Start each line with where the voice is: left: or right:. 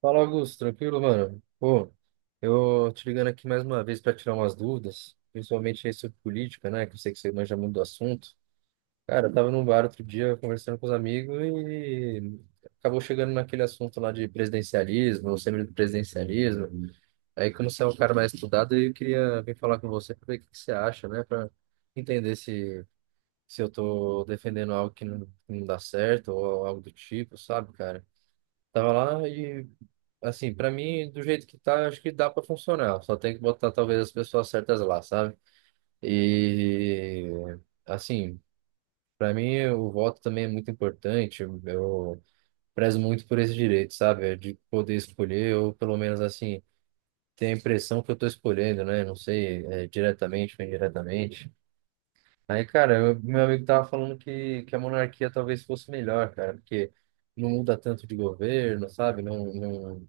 right: Fala, Augusto, tranquilo, mano? Pô, eu te ligando aqui mais uma vez para tirar umas dúvidas, principalmente aí sobre política, né? Que eu sei que você manja muito do assunto. Cara, eu tava num bar outro dia conversando com os amigos e acabou chegando naquele assunto lá de presidencialismo, semipresidencialismo. Aí, como você é um cara mais estudado, eu queria vir falar com você para ver o que que você acha, né? Para entender se eu tô defendendo algo que não dá certo ou algo do tipo, sabe, cara? Tava lá e, assim, pra mim, do jeito que tá, acho que dá pra funcionar. Só tem que botar, talvez, as pessoas certas lá, sabe? E, assim, pra mim, o voto também é muito importante. Eu prezo muito por esse direito, sabe? É de poder escolher, ou pelo menos, assim, ter a impressão que eu tô escolhendo, né? Não sei, diretamente ou indiretamente. Aí, cara, meu amigo tava falando que a monarquia talvez fosse melhor, cara, porque não muda tanto de governo, sabe? Não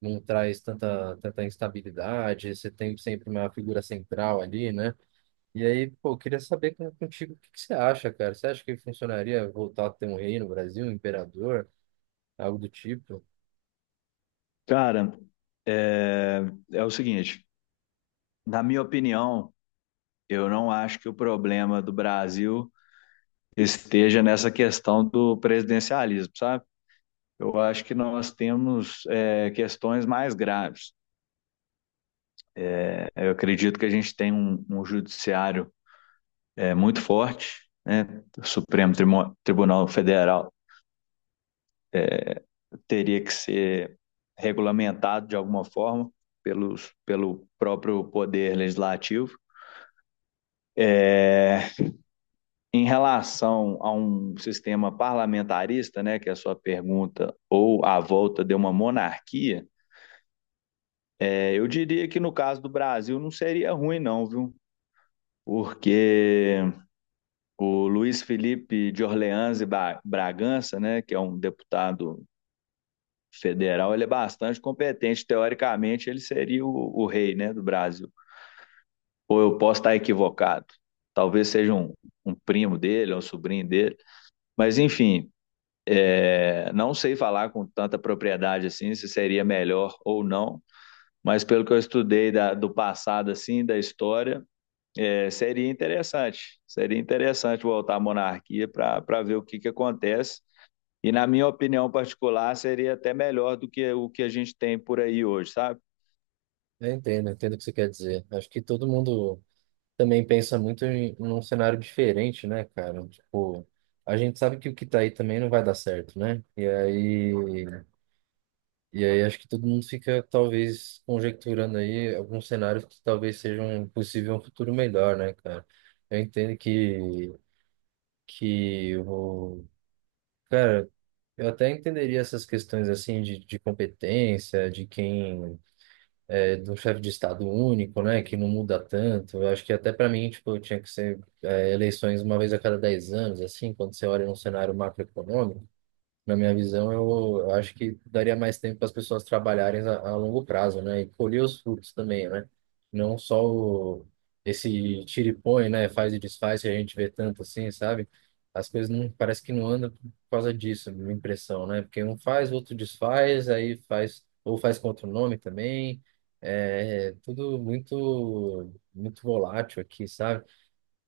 right: não traz tanta, tanta instabilidade, você tem sempre uma figura central ali, né? E aí, pô, eu queria saber contigo o que que você acha, cara? Você acha que funcionaria voltar a ter um rei no Brasil, um imperador, algo do tipo?
left: Cara, é, é o seguinte, na minha opinião, eu não acho que o problema do Brasil esteja nessa questão do presidencialismo, sabe? Eu acho que nós temos questões mais graves. Eu acredito que a gente tem um judiciário muito forte, né? O Supremo Tribunal Federal teria que ser regulamentado de alguma forma pelo próprio poder legislativo. É, em relação a um sistema parlamentarista, né, que é a sua pergunta, ou à volta de uma monarquia, eu diria que no caso do Brasil não seria ruim, não, viu? Porque o Luiz Felipe de Orleans e Bragança, né, que é um deputado federal, ele é bastante competente. Teoricamente, ele seria o rei, né, do Brasil. Ou eu posso estar equivocado. Talvez seja um primo dele, um sobrinho dele. Mas, enfim, não sei falar com tanta propriedade assim se seria melhor ou não, mas pelo que eu estudei do passado assim, da história, seria interessante. Seria interessante voltar à monarquia para ver o que acontece. E na minha opinião particular, seria até melhor do que o que a gente tem por aí hoje, sabe?
right: Eu entendo o que você quer dizer. Acho que todo mundo também pensa muito num cenário diferente, né, cara? Tipo, a gente sabe que o que tá aí também não vai dar certo, né? E aí acho que todo mundo fica talvez conjecturando aí alguns cenários que talvez sejam possível um futuro melhor, né, cara? Eu entendo que o cara, eu até entenderia essas questões assim de competência, de quem é do chefe de estado único, né, que não muda tanto. Eu acho que até para mim, tipo, eu tinha que ser eleições uma vez a cada 10 anos, assim, quando você olha num cenário macroeconômico. Na minha visão, eu acho que daria mais tempo para as pessoas trabalharem a longo prazo, né? E colher os frutos também, né? Não só esse tira e põe, né? Faz e desfaz que a gente vê tanto assim, sabe? As coisas não, parece que não andam por causa disso, minha impressão, né? Porque um faz, outro desfaz, aí faz, ou faz com outro nome também. É tudo muito, muito volátil aqui, sabe?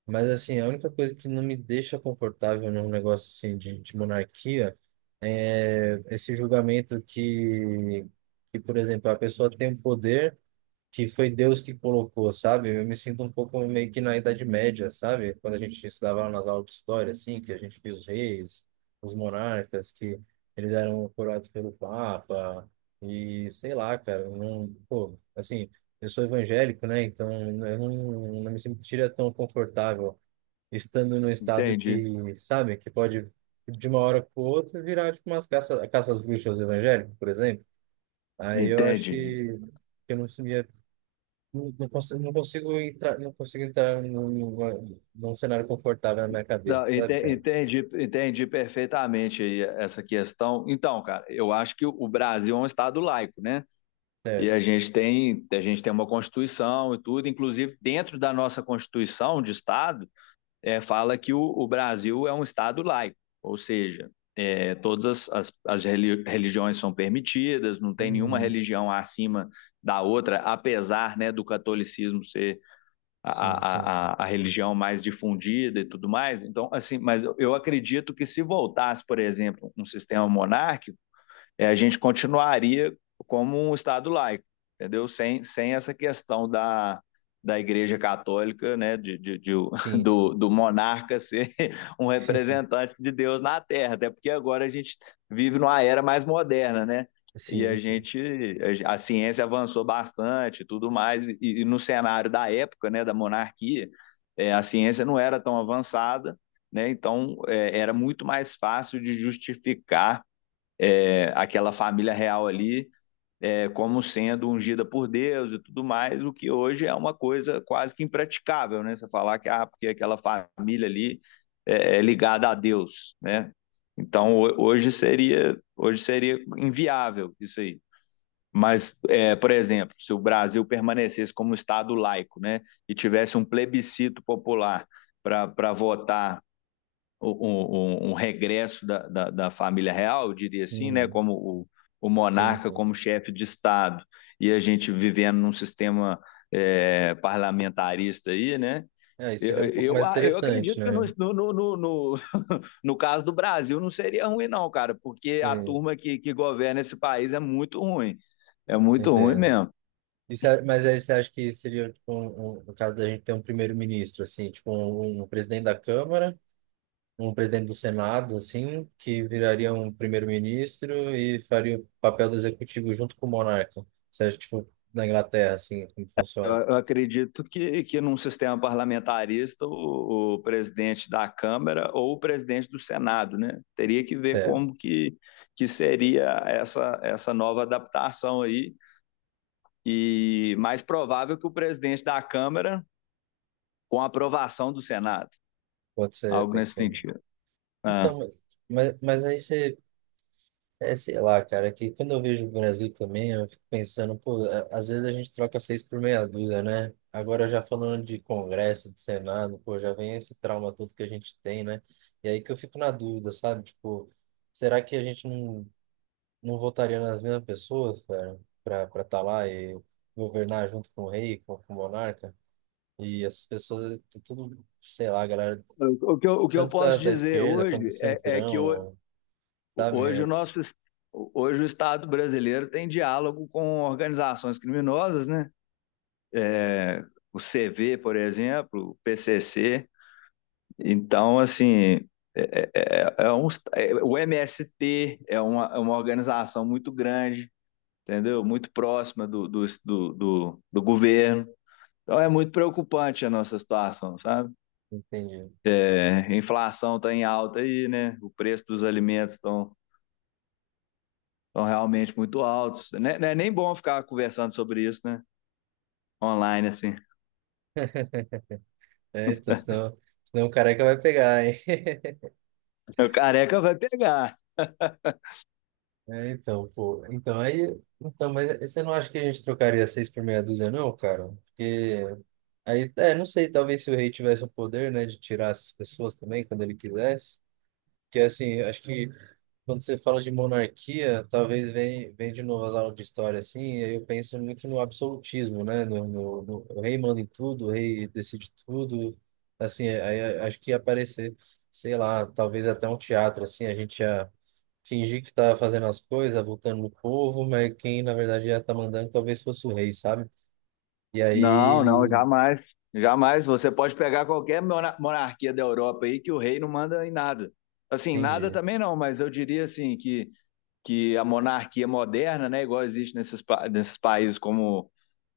right: Mas assim, a única coisa que não me deixa confortável num negócio assim de monarquia é esse julgamento que, por exemplo, a pessoa tem um poder que foi Deus que colocou, sabe? Eu me sinto um pouco meio que na Idade Média, sabe? Quando a gente estudava lá nas aulas de história, assim, que a gente via os reis, os monarcas, que eles eram coroados pelo Papa, e sei lá, cara, não, pô, assim, eu sou evangélico, né? Então eu não me sentiria tão confortável estando num estado
left: Entendi.
right: que, sabe, que pode de uma hora para outra virar tipo umas caça às bruxas evangélicas, por exemplo. Aí eu acho
left: Entendi.
right: que eu não sabia, não consigo entrar num cenário confortável na minha cabeça,
left: Não,
right: sabe, cara?
left: entendi, entendi perfeitamente aí essa questão. Então, cara, eu acho que o Brasil é um estado laico, né? E
right: Certo.
left: a gente tem uma Constituição e tudo, inclusive dentro da nossa Constituição de Estado, fala que o Brasil é um Estado laico, ou seja, todas as religiões são permitidas, não tem nenhuma
right: Uhum.
left: religião acima da outra, apesar né, do catolicismo ser
right: Sim, sim.
left: a a, religião mais difundida e tudo mais. Então, assim, mas eu acredito que se voltasse, por exemplo, um sistema monárquico, a gente continuaria como um Estado laico, entendeu? Sem essa questão da Igreja Católica, né,
right: Sim, sim.
left: do monarca ser um representante de Deus na Terra, até porque agora a gente vive numa era mais moderna, né? E a
right: Sim, sim.
left: gente, a ciência avançou bastante, tudo mais, e no cenário da época, né, da monarquia, a ciência não era tão avançada, né? Então, era muito mais fácil de justificar aquela família real ali como sendo ungida por Deus e tudo mais, o que hoje é uma coisa quase que impraticável, né? Você falar que ah, porque aquela família ali é ligada a Deus, né? Então hoje seria inviável isso aí. Mas, por exemplo, se o Brasil permanecesse como Estado laico, né, e tivesse um plebiscito popular para votar um regresso da família real, eu diria assim, né,
right: Uhum.
left: como o
right: Sim,
left: monarca
right: sim.
left: como chefe de Estado, e a gente vivendo num sistema parlamentarista aí, né?
right: É, isso seria um pouco mais
left: Eu
right: interessante,
left: acredito que
right: né?
left: no caso do Brasil não seria ruim, não, cara, porque a
right: Sim,
left: turma que governa esse país é muito ruim. É muito ruim
right: entendo.
left: mesmo.
right: Isso é- mas aí você acha que seria, tipo, no caso da gente ter um primeiro-ministro, assim, tipo, um presidente da Câmara, um presidente do Senado, assim, que viraria um primeiro-ministro e faria o papel do executivo junto com o monarca. Você acha, tipo, na Inglaterra, assim, como funciona?
left: Eu acredito que num sistema parlamentarista, o presidente da Câmara ou o presidente do Senado, né? Teria que ver
right: Certo,
left: como que seria essa nova adaptação aí. E mais provável que o presidente da Câmara com a aprovação do Senado,
right: pode ser,
left: algo
right: pode
left: nesse
right: ser.
left: sentido. Ah.
right: Então, mas aí você sei lá, cara, que quando eu vejo o Brasil também, eu fico pensando, pô, às vezes a gente troca seis por meia dúzia, né? Agora já falando de Congresso, de Senado, pô, já vem esse trauma todo que a gente tem, né? E aí que eu fico na dúvida, sabe? Tipo, será que a gente não votaria nas mesmas pessoas, cara, pra estar tá lá e governar junto com o rei, com o monarca? E essas pessoas, tudo, sei lá, galera,
left: O que eu
right: tanto
left: posso
right: da
left: dizer
right: esquerda quanto do
left: hoje é que o,
right: centrão,
left: hoje o
right: sabe?
left: nosso hoje o Estado brasileiro tem diálogo com organizações criminosas, né? É, o CV, por exemplo, o PCC. Então, assim, é um, é, o MST é uma organização muito grande, entendeu? Muito próxima do governo. Então é muito preocupante a nossa situação, sabe?
right: Entende?
left: É, a inflação está em alta aí, né? O preço dos alimentos estão estão realmente muito altos. Não é, não é nem bom ficar conversando sobre isso, né? Online, assim.
right: É, então, senão o careca vai pegar, hein?
left: O careca vai pegar.
right: É, então, pô. Então, aí. Então, mas você não acha que a gente trocaria seis por meia dúzia, não, cara? Porque. Aí, é, não sei, talvez se o rei tivesse o poder, né, de tirar essas pessoas também quando ele quisesse. Porque, assim, acho que quando você fala de monarquia, talvez vem de novo as aulas de história, assim, e aí eu penso muito no absolutismo, né? O rei manda em tudo, o rei decide tudo, assim, aí eu acho que ia aparecer, sei lá, talvez até um teatro, assim, a gente ia fingir que estava fazendo as coisas, votando no povo, mas quem, na verdade, ia estar mandando talvez fosse o rei, sabe? E aí,
left: Não, não, jamais. Jamais. Você pode pegar qualquer monarquia da Europa aí que o rei não manda em nada. Assim, nada
right: entendi.
left: também não, mas eu diria assim que a monarquia moderna, né, igual existe nesses, nesses países como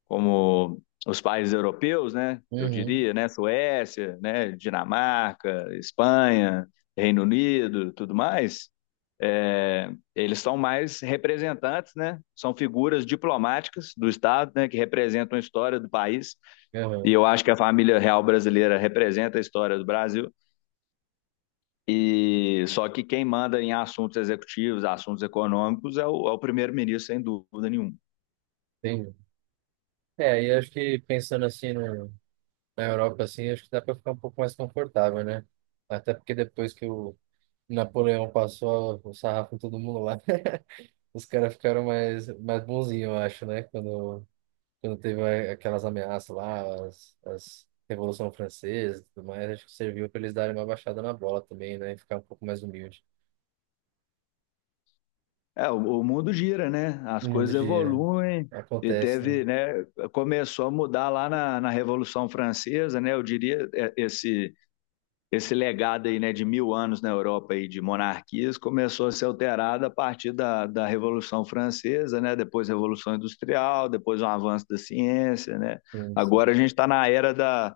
left: como os países europeus, né? Eu
right: Uhum,
left: diria, né? Suécia, né? Dinamarca, Espanha, Reino Unido, tudo mais. É, eles são mais representantes, né? São figuras diplomáticas do Estado, né? Que representam a história do país. E
right: uhum,
left: eu acho que a família real brasileira representa a história do Brasil. E só que quem manda em assuntos executivos, assuntos econômicos, é é o primeiro-ministro, sem dúvida nenhuma.
right: entendi. É, e acho que pensando assim no na Europa, assim, acho que dá para ficar um pouco mais confortável, né? Até porque depois que o Napoleão passou o sarrafo em todo mundo lá, os caras ficaram mais, mais bonzinhos, eu acho, né? Quando teve aquelas ameaças lá, as Revolução Francesa e tudo mais, acho que serviu para eles darem uma baixada na bola também, né? E ficar um pouco mais humilde.
left: É, o mundo gira, né? As
right: No mundo
left: coisas
right: de...
left: evoluem e
right: acontece, né?
left: teve, né? Começou a mudar lá na Revolução Francesa, né? Eu diria esse esse legado aí, né, de 1000 anos na Europa aí de monarquias começou a ser alterado a partir da Revolução Francesa, né? Depois a Revolução Industrial, depois um avanço da ciência, né?
right: Sim, sim.
left: Agora a gente está na era da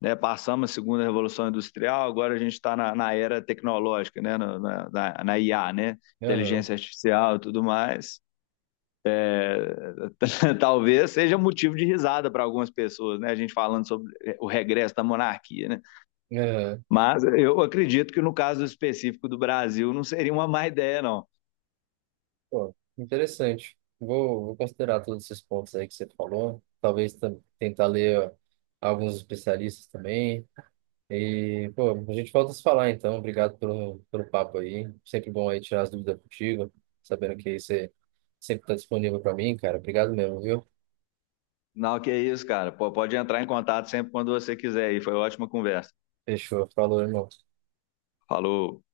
left: né, passamos a segunda revolução industrial, agora a gente está na era tecnológica, né, na IA, né,
right: Aham,
left: inteligência artificial e tudo mais. Talvez seja motivo de risada para algumas pessoas, né, a gente falando sobre o regresso da monarquia, né.
right: aham.
left: Mas eu acredito que no caso específico do Brasil não seria uma má ideia, não.
right: Pô, interessante. Vou considerar todos esses pontos aí que você falou. Talvez tentar ler ó, alguns especialistas também. E, pô, a gente volta a se falar então. Obrigado pelo papo aí. Sempre bom aí tirar as dúvidas contigo. Sabendo que aí você sempre está disponível para mim, cara. Obrigado mesmo, viu?
left: Não, que é isso, cara. Pô, pode entrar em contato sempre quando você quiser. E foi uma ótima conversa.
right: Fechou. Falou, irmão.
left: Falou.